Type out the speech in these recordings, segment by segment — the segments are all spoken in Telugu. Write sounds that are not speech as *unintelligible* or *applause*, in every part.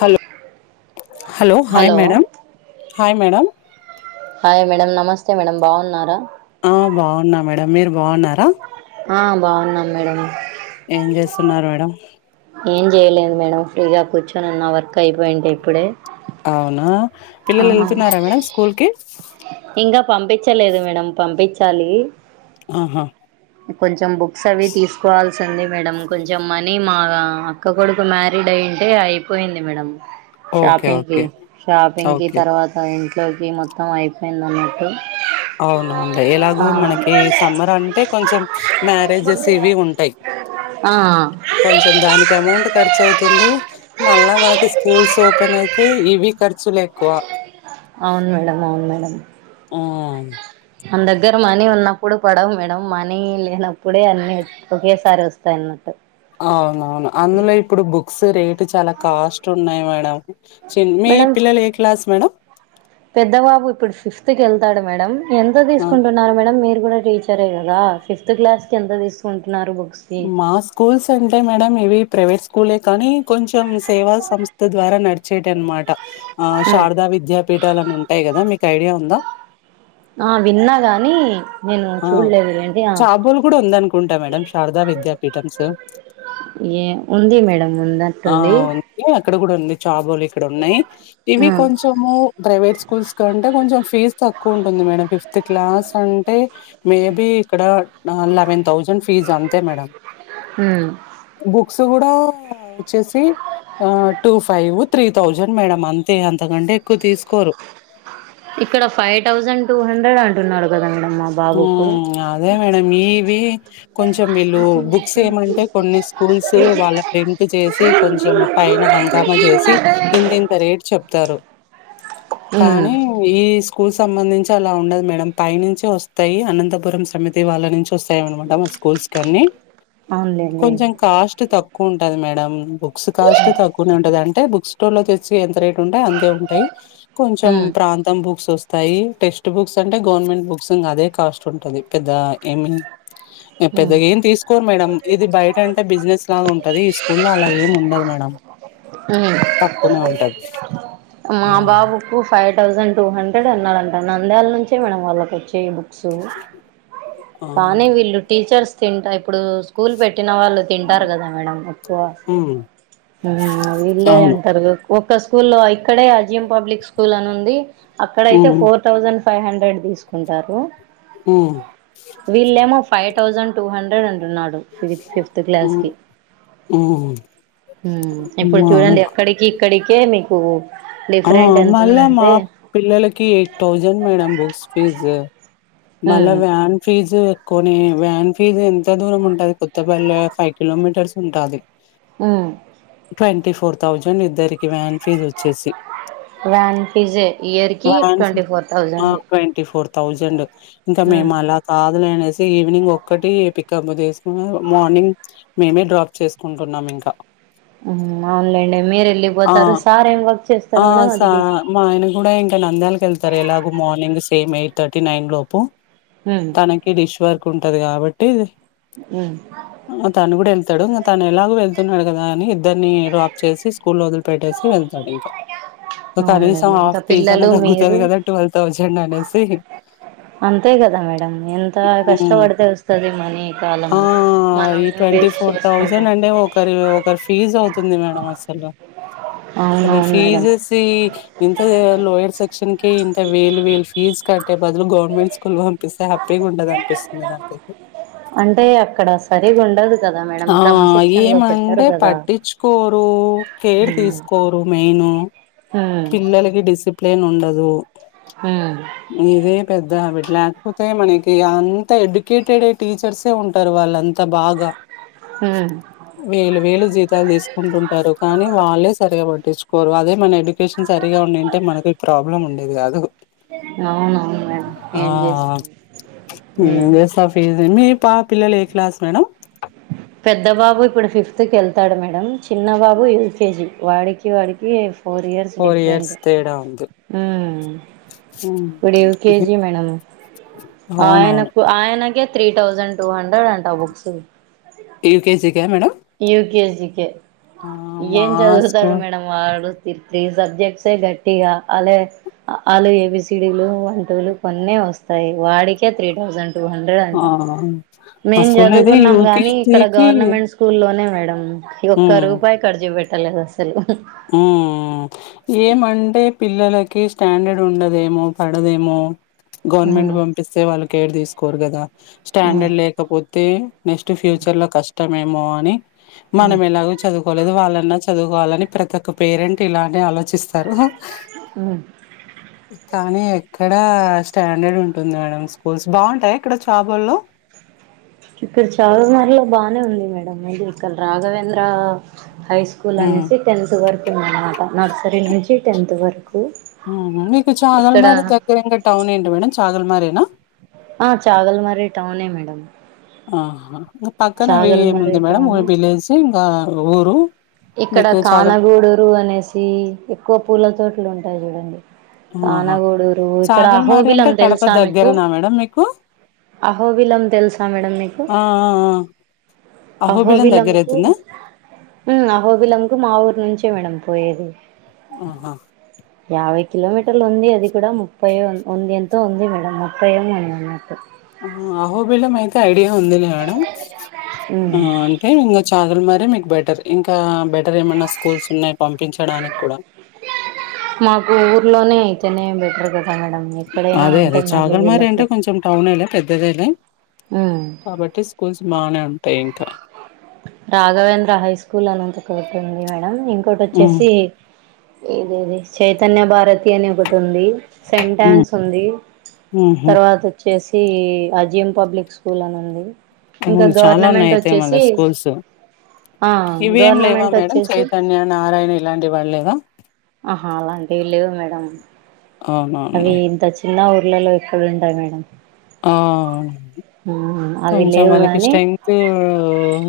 Hello hello hi madam hi madam hi madam నమస్తే మేడమ్ బాగున్నారా ఆ బాగున్నా మేడ మీరు బాగున్నారా ఆ బాగున్నాం మేడం ఏం చేస్తున్నారు మేడం ఏం చేయలేదు మేడం ఫ్రీగా కూర్చొని నా వర్క్ అయిపోయింటే ఇప్పుడే అవునా పిల్లలు ఆహా వెళ్తున్నారా మేడం స్కూల్ కి ఇంకా పంపించలేదు మేడం పంపించాలి ఆహా కొంచెం బుక్స్ అవి తీసుకోవాలి వస్తుంది మేడం కొంచెం మనీ మా అక్క కొడుకు మ్యారీడ్ అయి ఉంటే అయిపోయింది మేడం ఓకే షాపింగ్ కి ఓకే షాపింగ్ కి ఓకే తర్వాత ఇంట్లోకి మొత్తం అయిపోయిందన్నట్టు అవున అంటే ఎలాగో మనకి సమ్మర్ అంటే కొంచెం మ్యారేజెస్ ఇవి ఉంటాయి ఆ కొంచెం దానికి అమౌంట్ ఖర్చు అవుతుంది మళ్ళా మనకి స్కూల్స్ ఓపెన్ అయితే ఇవి ఖర్చులు ఎక్కువ అవును మేడం అవును మేడం ఉమ్ మన దగ్గర మనీ ఉన్నప్పుడు పడవు మేడం మనీ లేనప్పుడే అన్ని ఒకేసారి వస్తాయిన్నట్టు అవునవును అందులో ఇప్పుడు బుక్స్ రేటు చాలా కాస్ట్ ఉన్నాయి మేడం మీ మేడం పిల్లలు ఏ క్లాస్ మేడంమ్ పెద్ద బాబు ఇప్పుడు ఫిఫ్త్ కేళ్తాడు మేడం ఎంత ఆ తీసుకుంటున్నారు మేడం మీ రు టీచరే కదా ఫిఫ్త్ క్లాస్ కి ఎంత తీసుకుం మా స్కూల్స్ అంటే మేడం ఇవి ప్రైవేట్ స్కూలే కానీ కొంచెం సేవా సంస్థ ద్వారా నడిచేటనమాట ఆ ఉమ్. శారదా విద్యాపీఠాలు అని ఉంటాయి కదా మీకు ఐడియా ఉందా ఆ విన్నా గాని నేను ఆ చూడలేదు ఏంటి ఆ చాబోలు కూడా ఉందనుకుంటా మేడం శారదా విద్యాపీఠంస్ ఏ ఉంది మేడం ఉన్నట్టుంది ఇక్కడ కూడా ఉంది చాబులు ఇక్కడ ఉన్నాయి ఇవి ఆ కొంచెము ప్రైవేట్ స్కూల్స్ కంటే కొంచెం ఫీస్ తక్కువ ఉంటుంది మేడం ఫిఫ్త్ క్లాస్ అం టే మే బి ఇక్కడ లెవెన్ థౌసండ్ ఫీజ్ అంతే మేడం ఉమ్ బుక్స్ కూడా వచ్చేసి ఆ two five three thousand madam అంతే అంతకంటే ఎక్కువ తీసుకోరు ఇక్కడ ఫైవ్ థౌజండ్ టూ హండ్రెడ్ అంటున్నారు కదండి ఆ అదే మేడం ఇవి కొంచెం వీళ్ళు బుక్స్ ఏమంటే కొన్ని స్కూల్స్ వాళ్ళ ప్రింట్ చేసి కొంచెం పైన హంగామా చేసి ఇంత ఇంత రేట్ చెప్తారు ఉమ్ కానీ ఈ స్కూల్ సంబంధించి అలా ఉండదు మేడం పై నుంచి వస్తు తాయి అనంతపురం సమితి వాళ్ళ నుంచి వస్తాయి మేడం అటామిక్ స్కూల్స్ కన్ని అవునులేండి కొంచెం కాస్ట్ తక్కువ ఉంటది మేడం బుక్స్ కాస్ట్ తక్కువనే ఉంటాది అంటే బుక్ స్టోర్ లో తెచ్చి ఎంత రేట్ అంటే అంతే ఉంటాయి కొంచెం ఉమ్ ప్రాంతం బుక్స్ వస్త తాయి టెక్స్ట్ బుక్స్ అంటే గవర్నమెంట్ బుక్స్ ఇంగ అదే కాస్ట్ ఉంటాది పెద్ద ఏమి ఉమ్ పెద్దగా ఏం తీసుకోరు మేడం ఇది బయట అంటే బిజినెస్ లాగా ఉంటది ఈ స్కూలో అలా ఏం ఉండదు మేడం ఉమ్ తక్కువనే ఉంటాది ఆ థౌసండ్ టూ హండ్రెడ్ అన్నారాంటా నంద్యాల నుంచే మేడం వాళ్ళకి బుక్స్ ఆ కానీ వీళ్ళు టీచర్స్ తింట ఇప్పుడు స్కూల్ పె పుట్టిన వాళ్ళు తింటారు కదా మేడం ఎక్కువ ఉమ్ వీళ్ళే అవును అంటారు ఒక్క స్కూల్లో ఇక్కడే అజీమ్ పబ్లిక్ స్కూల్ అని ఉంది అక్కడైతే um four thousand five hundred తీసుకుంటారు ఉ వీళ్ళేమో ఫైవ్ థౌజండ్ టూ హండ్రెడ్ అంటున్నాడు ఫి ఫిఫ్త్ క్లాస్ కి ఉమ్ ఉమ్ ఊ ఇప్పుడు మా చూడండి అక్కడికి ఇక్కడికే మిక్ ఆ మళ్ళా మా పిల్లలకి eight thousand madam books fee మల్ల ఉమ్ వ్యాన్ ఫీజు కోని వ్యాన్ ఫీజ్ ఎంత దూరం ఉంటది కొత్తపల్లే ఫైవ్ కిలోమీటర్స్ ఉంటాది మ్ ట్వెంటీ ఫోర్ థౌజండ్ ఇద్దరికి వ్యాన్ ఫీజు వచ్చేసి వ్యాన్ ఫీజే ఇయర్ కి వ్యాన్ ఫీ ట్వంటీ ఫోర్ ఆ థౌజండ్ ట్వంటీ ఫోర్ థౌజండ్ ఇంకా ఉమ్ మేము అలా కాదులేనేసి ఈవినింగ్ ఒక్కటి పికప్ చేసుకున్న మార్నింగ్ మేమే డ్రాప్ చేసుకుంటున్నాం ఇంకా అవున్లేండి మీరు ఆ ఎల్లిపోతారు సార్ ఏం వ ఆ స మా ఆయన కూడా ఇంకా నంద్యాలకు వెళ్తారు ఎలాగ మార్నింగ్ తెం ఎయిట్ థర్టీ నైన్ లోపు ఉమ్ తనకి డిష్ వర్క్ ఉంటది కాబట్టి ఉమ్ ఆ తను కూడా వెళ్తాడు ఇంకా తను ఎలాగు వెళ్తున్నాడు కదా అని ఇద్దరిని డ్రాప్ చేసి స్కూల్ వదిలి పెట్టేసి వెళ్తాడు ఇంకా కనీసం అవునులేండి ఇంకా హాఫ్ పీజ్ అన్న పిల్లలు తగ్గుతది మీరు కదా ట్వల్వ్ థౌజండ్ అనేసి అంతే కదా మేడం ఎంత మ్మ్ కష్టపడితే వస్తాది మనీ కాలం ఆ మనం ఈ ట్వంటీ వేస్ట్ ఫోర్ థౌజండ్ చేసుకుంటాం అంటే ఒకరి ఒకరి ఫీజ్ అవుతుంది మేడం అసలు అసలు ఈ అవునవును మేడం ఫీజెస్ ఈ ఇంత లోయర్ సెక్షన్ కి ఇంత వేలు వేలు ఫీజ్ కట్టే బదులు గవర్నమెంట్ స్కూల్ కి పంపిస్తే హ్యాపీగా ఉంటాది అనిపిస్తుంది నాకైతే అంటే అక్కడ సరిగుండదు ఆ ఏమంటే కదా పట్టించుకోరు కేర్ ఉమ్ తీసుకోరు మెయిన్ ఉమ్ పిల్లలకి డిసిప్లెన్ ఉండదు ఉమ్ ఇదే పెద్ద అవిట్ లేకపోతే మనకి అంత ఎడ్యుకేటెడ్ టీచర్సే ఉంటారు వాళ్ళు అంత బాగా ఉమ్ వేలు వేలు జీతాలు తీసుకుంటుంటారు కానీ వాళ్ళే సరిగాబడ్రు పట్టించుకోరు అదే మన ఎడ్యుకేషన్ సరిగా ఉండేంట మనకి ప్రాబ్లం ఉండేది కాదు అవునవును మేడం ఆ ఏం చేస్తుంది ఉమ్ యుఎస్ ఆఫీస్ పా పిల్లలు ఏ క్లాస్ మేడం పెద్ద బాబు ఇప్పుడు ఫిఫ్త్కి వెళ్తాడు మేడం చిన్న బాబు ఎల్కేజీ వాడికి వాడికి four years four years different తేడా ఉంది గుప్పుడవ కేజి మేడ అవునవును ఆయనకు ఆయనగ త్రీ థౌజండ్ టూ హండ్రెడ్ అంట ఆ బుక్స్ వ కేజీ క మేడ ఏన్ చదువుతాడు స్కూల్ మేడ ఆ త్రీ సబ్జెక్ట్స్ గట్టిగా అ వాళ్ళ ఏబీసిడీలు వంటలు కొన్ని తం ఆ మే మా చ స్కూల్లో అయితే కానీ ఇక్కడ యూకేజీకి గవర్నమెంట్ స్కూల్లోనే మేడం ఒక్క రూపాయి ఖర్చు పెట్టలేదు అసలు ఏ మండే పిల్లలకి స్టాండర్డ్ ఉండదేమో పడదేమో గవర్నమెంట్ పంపిస్తే వాళ్ళ కే తీకోరు కదా స్టాండర్డ్ లేకపోతే నెక్స్ట్ ఫ్యూచర్ క ేమో అని మనం ఎలాగ చదువుకోలేదు వాళ్ళన్నా చదువుకోవాలని ప్ర ఒక పేరెంట్ ఇలానే ఆలోచిస్తారు కానీ ఇక్కడ స్టాండర్డ్ ఉంటుంది మేడం స్కూల్స్ బాగుంటాయి ఇక్కడ చాబల్లో ఇక్కడ చవుమరలో బాగానే ఉంది మేడం అది ఇక్కడ రాఘవేంద్ర హై స్కూల్ హ్మ్ అనేసి టెన్త్ వరకు ఉందనమాట నర్సరీ నుంచి టెన్త్ వరకు మీకు ఇక్కడ చాదల్మారి దగ్గరంగా టౌన్ ఏంటి మేడం చాదల్మారేనా ఆ చాగల్మారి టౌనే మేడం ఆహా పక్కన అవి చాగల్మరే ఏముంది మేడం టౌను విలేజ్ ఇంకా ఊరు ఇక్కడ మీకు చాగల్ కానగూడరు అనేసి ఎక్కువ పూల చోట్లు ఉంటాయి చూడండి ఆహా కానగోడూరు ఇక్కడ చాగల్ మారి అహోబిలం అంటే కడప తెలుసా మీకు దగ్గరనా మేడం మీకు అహోబిలం తెలుసా మేడం మీకు ఆ ఆ ఆ! అహో అహోబిలం దగ్గర వలంకు అయితుందా అహోబిలంకు మా ఊరు నుంచే మేడం పోయేది ఆహా యాభై కిలోమీటర్లు ఉంది అది కూడా ముప్పై ఉంది ఎంతో ఉంది మేడం ముప్పై ఉంది అ నాకు ఆ ఆహోబిలం అయితే ఐడియా ఉంది మేడం ఆ ఉమ్ అంటే కాదులు మరి మీకు బెటర్ ఇంకా బెటర్ ఏమైన్నా స్కూల్స్ ఉన్నాయి పంపించడానికి కూడా మాకు ఊర్లోనే అయితేనే బెటర్ కదా మేడం ఎక్కడైనా అదే అదే అంటే మళ్ళీ చాగల్మారి వీళ్ళకు అంటే కొంచెం టౌన్లే పెద్దదేలే ఉమ్ కాబట్టి స్కూల్స్ బానే ఉంటాయి ఇంకా రాఘవేంద్ర హై స్కూల్ అనంతకోటి ఉంది మేడం ఇంకోటి ఉమ్ వచ్చేసి ఏది ఇది చైతన్య భారతి అని ఒకటి ఉంది ఉమ్ సెంటాన్స్ ఉంది ఉహు తర్వాత వచ్చి వచ్చేసి అజయం పబ్లిక్ స్కూల్ అని ఉంది ఇంకా అవును చాలా ఉన్నాయి గవర్నమెంట్ అయితే మళ్ళ వచ్చేసి స్కూల్స్ ఆ ఇవేం లేవా గవర్నమెంట్ మేడం వచ్చేసి చైతన్య నారాయణ ఇలాంటి వాళ లేవా ఆహా అలాంటివి లేవు మేడం అవి అవునవునులే ఇంత చిన్న పిల్లలు ఎక్కడుండారు మేడం ఆ ఉ హు కొంచం వాళ్ళకి స్ట్రెన్త్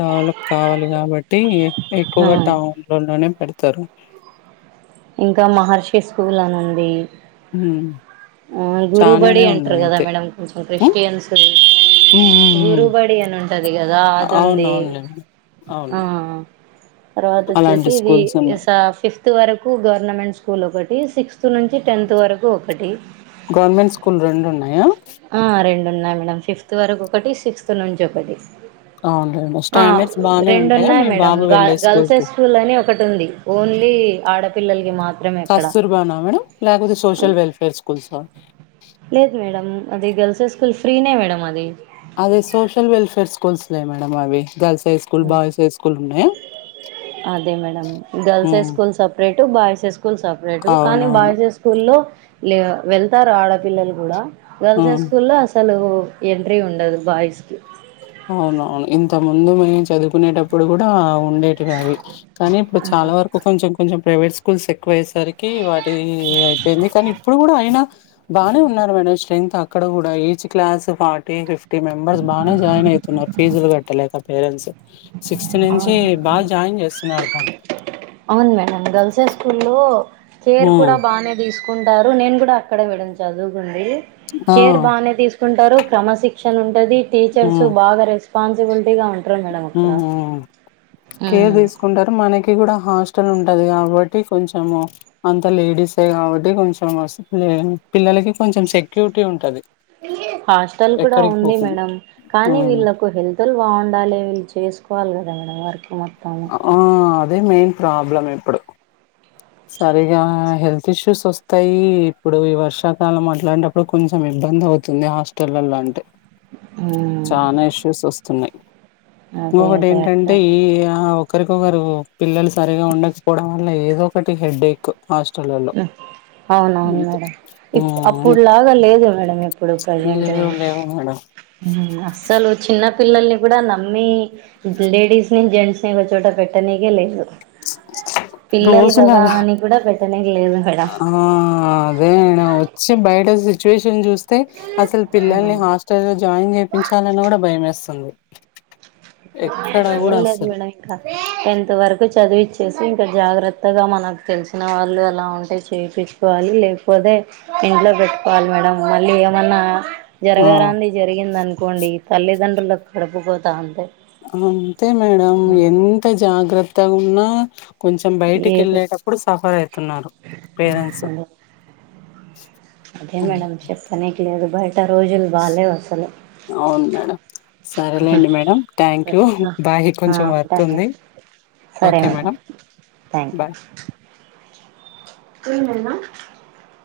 డెవలప్ కావాలి కాబట్టి ఆ ఎక్కువగా మాలోనే పెడతారు ఇంకా మహర్షి స్కూల్ అని ఉంది ఉ ఆ గురుబడి అంటరు కదా మేడంమ్ కొంచెం హ్మ్. క్రిస్టియన్స్ హ్మ్. హ్మ్. హ్మ్. గురుబడి అని ఉంటది కదా అది ఉంది అవునవునులేండి. ఆ అవును. తర్వాత వచ్చేసి అలాంటి ఇది స్కూల్స్ ఉన్నాయి. ఫిఫ్త్ వరకు గ గవర్నమెంట్ స్కూల్ ఒకటి సిక్స్త్ నుంచి టెన్త్ వరకు ఒకటి గవర్నమెంట్ స్కూల్ రెండు ఉన్నాయా ఆ రెండు ఉన్నాయి మేడంమ్ ఫిఫ్త్ వరకు ఒకటి సిక్స్త్ నుంచి ఒకటి అవునులేండి. ఆ స్టాండర్డ్స్ బానే రెండు ఉంటాయా ఉన్నాయి మీ మేడం బాబు వెళ్ళే గర్ల్స్ హే స్కూల్‌కి? స్కూల్ అని ఒకటి ఉంది ఓన్ ఆడపిల్లల కి మాత్రం కస్తూరిబా నా మేడంమ్ లేకపోతే సోషల్ వెల్ఫేర్ స్కూల్స లేదు మేడం అది గల్స్ హై స్కూల్ ఫ్రీనే మేడంమ్ అది స్కూల్స్ మేడం అవి girls high school boys high school ఉన్నాయా అదే మేడం గర్ల్స్ హే హ్మ్. స్కూల్ సపరేటు బాయ్స్ హే స్కూల్ సపరేటు కానీ అవునవును. బాయ్స్ హే స్కూల్లో లే వెళ్తారు ఆడపిల్లలు కూడా గర్ల్స్ హై హ్మ్. స్కూల్ లో అసలు ఎంట్రీ ఉండదు బాయ్స్ కి అవునవును ఇంత ముందు మీము చదువుకునేటప్పుడు కూడా అవును ఉండేవి అవి కానీ ఇప్పుడు ఆహా చాలా వరకు కొంచెం కొంచెం ప్రైవేట్ స్కూల్స్ ఎక్కువేస్తనె సరికి వాటి అయిపోయింది కానీ ఇప్పుడు కూడా అయినా బాగానే ఉన్నారు మేడం స్ట్రెంగ్త్ ఇక్కడ కూడా each class forty fifty members బానే జాయిన్ అయి ఫీజులు కట్టలేక పేరెంట్స్ సిక్స్త్ నుంచి అవును బాగా జాయిన్ చేస్తున్నారు దాంట్లో అవును మేడం గర్ల్స హై స్కూలో కేర్ హ్మ్ కూడా బానే తీసుకుంటారు నేను కూడా అక్కడే మేడం చదువుకుంది ఆ కేర్ బాగానే తీసుకుంటారు క్రమశిక్షణ ఉంటుది టీచర్స్ బాగా రెస్పాన్సిబిలిటీ గా ఉంటంది ఉ హు కేర్ ఉమ్ తీసుకుంటారు మనకి కూడా హాస్టల్ ఉంటది కాబట్టి కొంచెము అంత లేడీస్ సే కాబట్టి కొంచెం పిల్లలకి కొంచెం సెక్యూరిటీ ఉంటది హాస్టల్ కూడా ఎక్కడికి ఉంది పోకుండా మేడం కానీ మ్మ్ వీళ్ళలకు హెల్త్ బాగుండాలి వీళ్ళ చేసుకోవాలి కదా మేడం వర్క్ మొత్తము ఆ అదే మెయిన్ ప్రాబ్లం ఇప్పుడు సరిగా హెల్త్ ఇష్యూస్ వస్తాయి ఇప్పుడు ఈ వర్షాకాలం అట్లాడేటప్పుడు కొంచెం ఏం ఇబ్బంద్ అవుతుంది హాస్టల్ల్లో అంటే ఉమ్, చాలా ఇష్యూస్ వస్తున్నాయి అదే ఇంకొకటి అదే అట్లా ఏంటంటే ఈ ఆ ఒకరికొకరు పిల్లలు సరిగా ఉండకపోడం మళ్ళ ఏదో ఒకటి హెడేక్ హాస్టలల్లో అవునవును మేడం అప్పుడులాగా లేదు మేడం ఇప్పుడు ప్రజెంట్ లేవు లేవు మేడం అస్సల్ చిన్న పిల్లల్ని కూడా నమ్మి లేడీస్ ని జెంట్స్ ని ఒక చోట పెట్టనీకే లేదు పిల్లలు రోజులు కదా అలా అని కూడా పెట్ట ఆ అదే మేడం వచ్చి బయట సిచ్యువేషన్ చూస్తెతే అసలు పిల్లల్ని మేడం హాస్టల్లో జాయిన్ చేపించాలనా కూడా భయమేస్తంది ఏం లేదు మేడం ఇంకా టెన్త్ వరకు చదివిచ్చి వచ్చేసి ఇంకా జాగ్రత్తగా మనకు తెలిసిన వాళ్ళు అలా ఉంటే చేపిచుకోవాలి లేకపోతే ఇంట్లో పెట్టుకోవాలి మేడం మళ్ళీ ఏమన్నా ఆ జరగరాంది జరిగింది అనుకోండి తల్లిదండ్రులకు కడుపుకోతా అంతే అంతే మేడం ఎంత జాగ్రత్త ఉన్నా కొంచెం బయటికి ఏదో ఎళ్ళేటప్పుడు సఫర్ అయితున్నారు పేరెంట్సు అదే అదే మేడం చెప్పనే లేదు బయట రోజులు బాగాలేేవు అసలు అవును మేడం సరేలేండి మేడం థ్యాంక్ యూ సరే బాయి ఆ కొంచెం వర్క్ ఉంటాను ఉంది మేడం సరే okay madam madam thank bye you *unintelligible*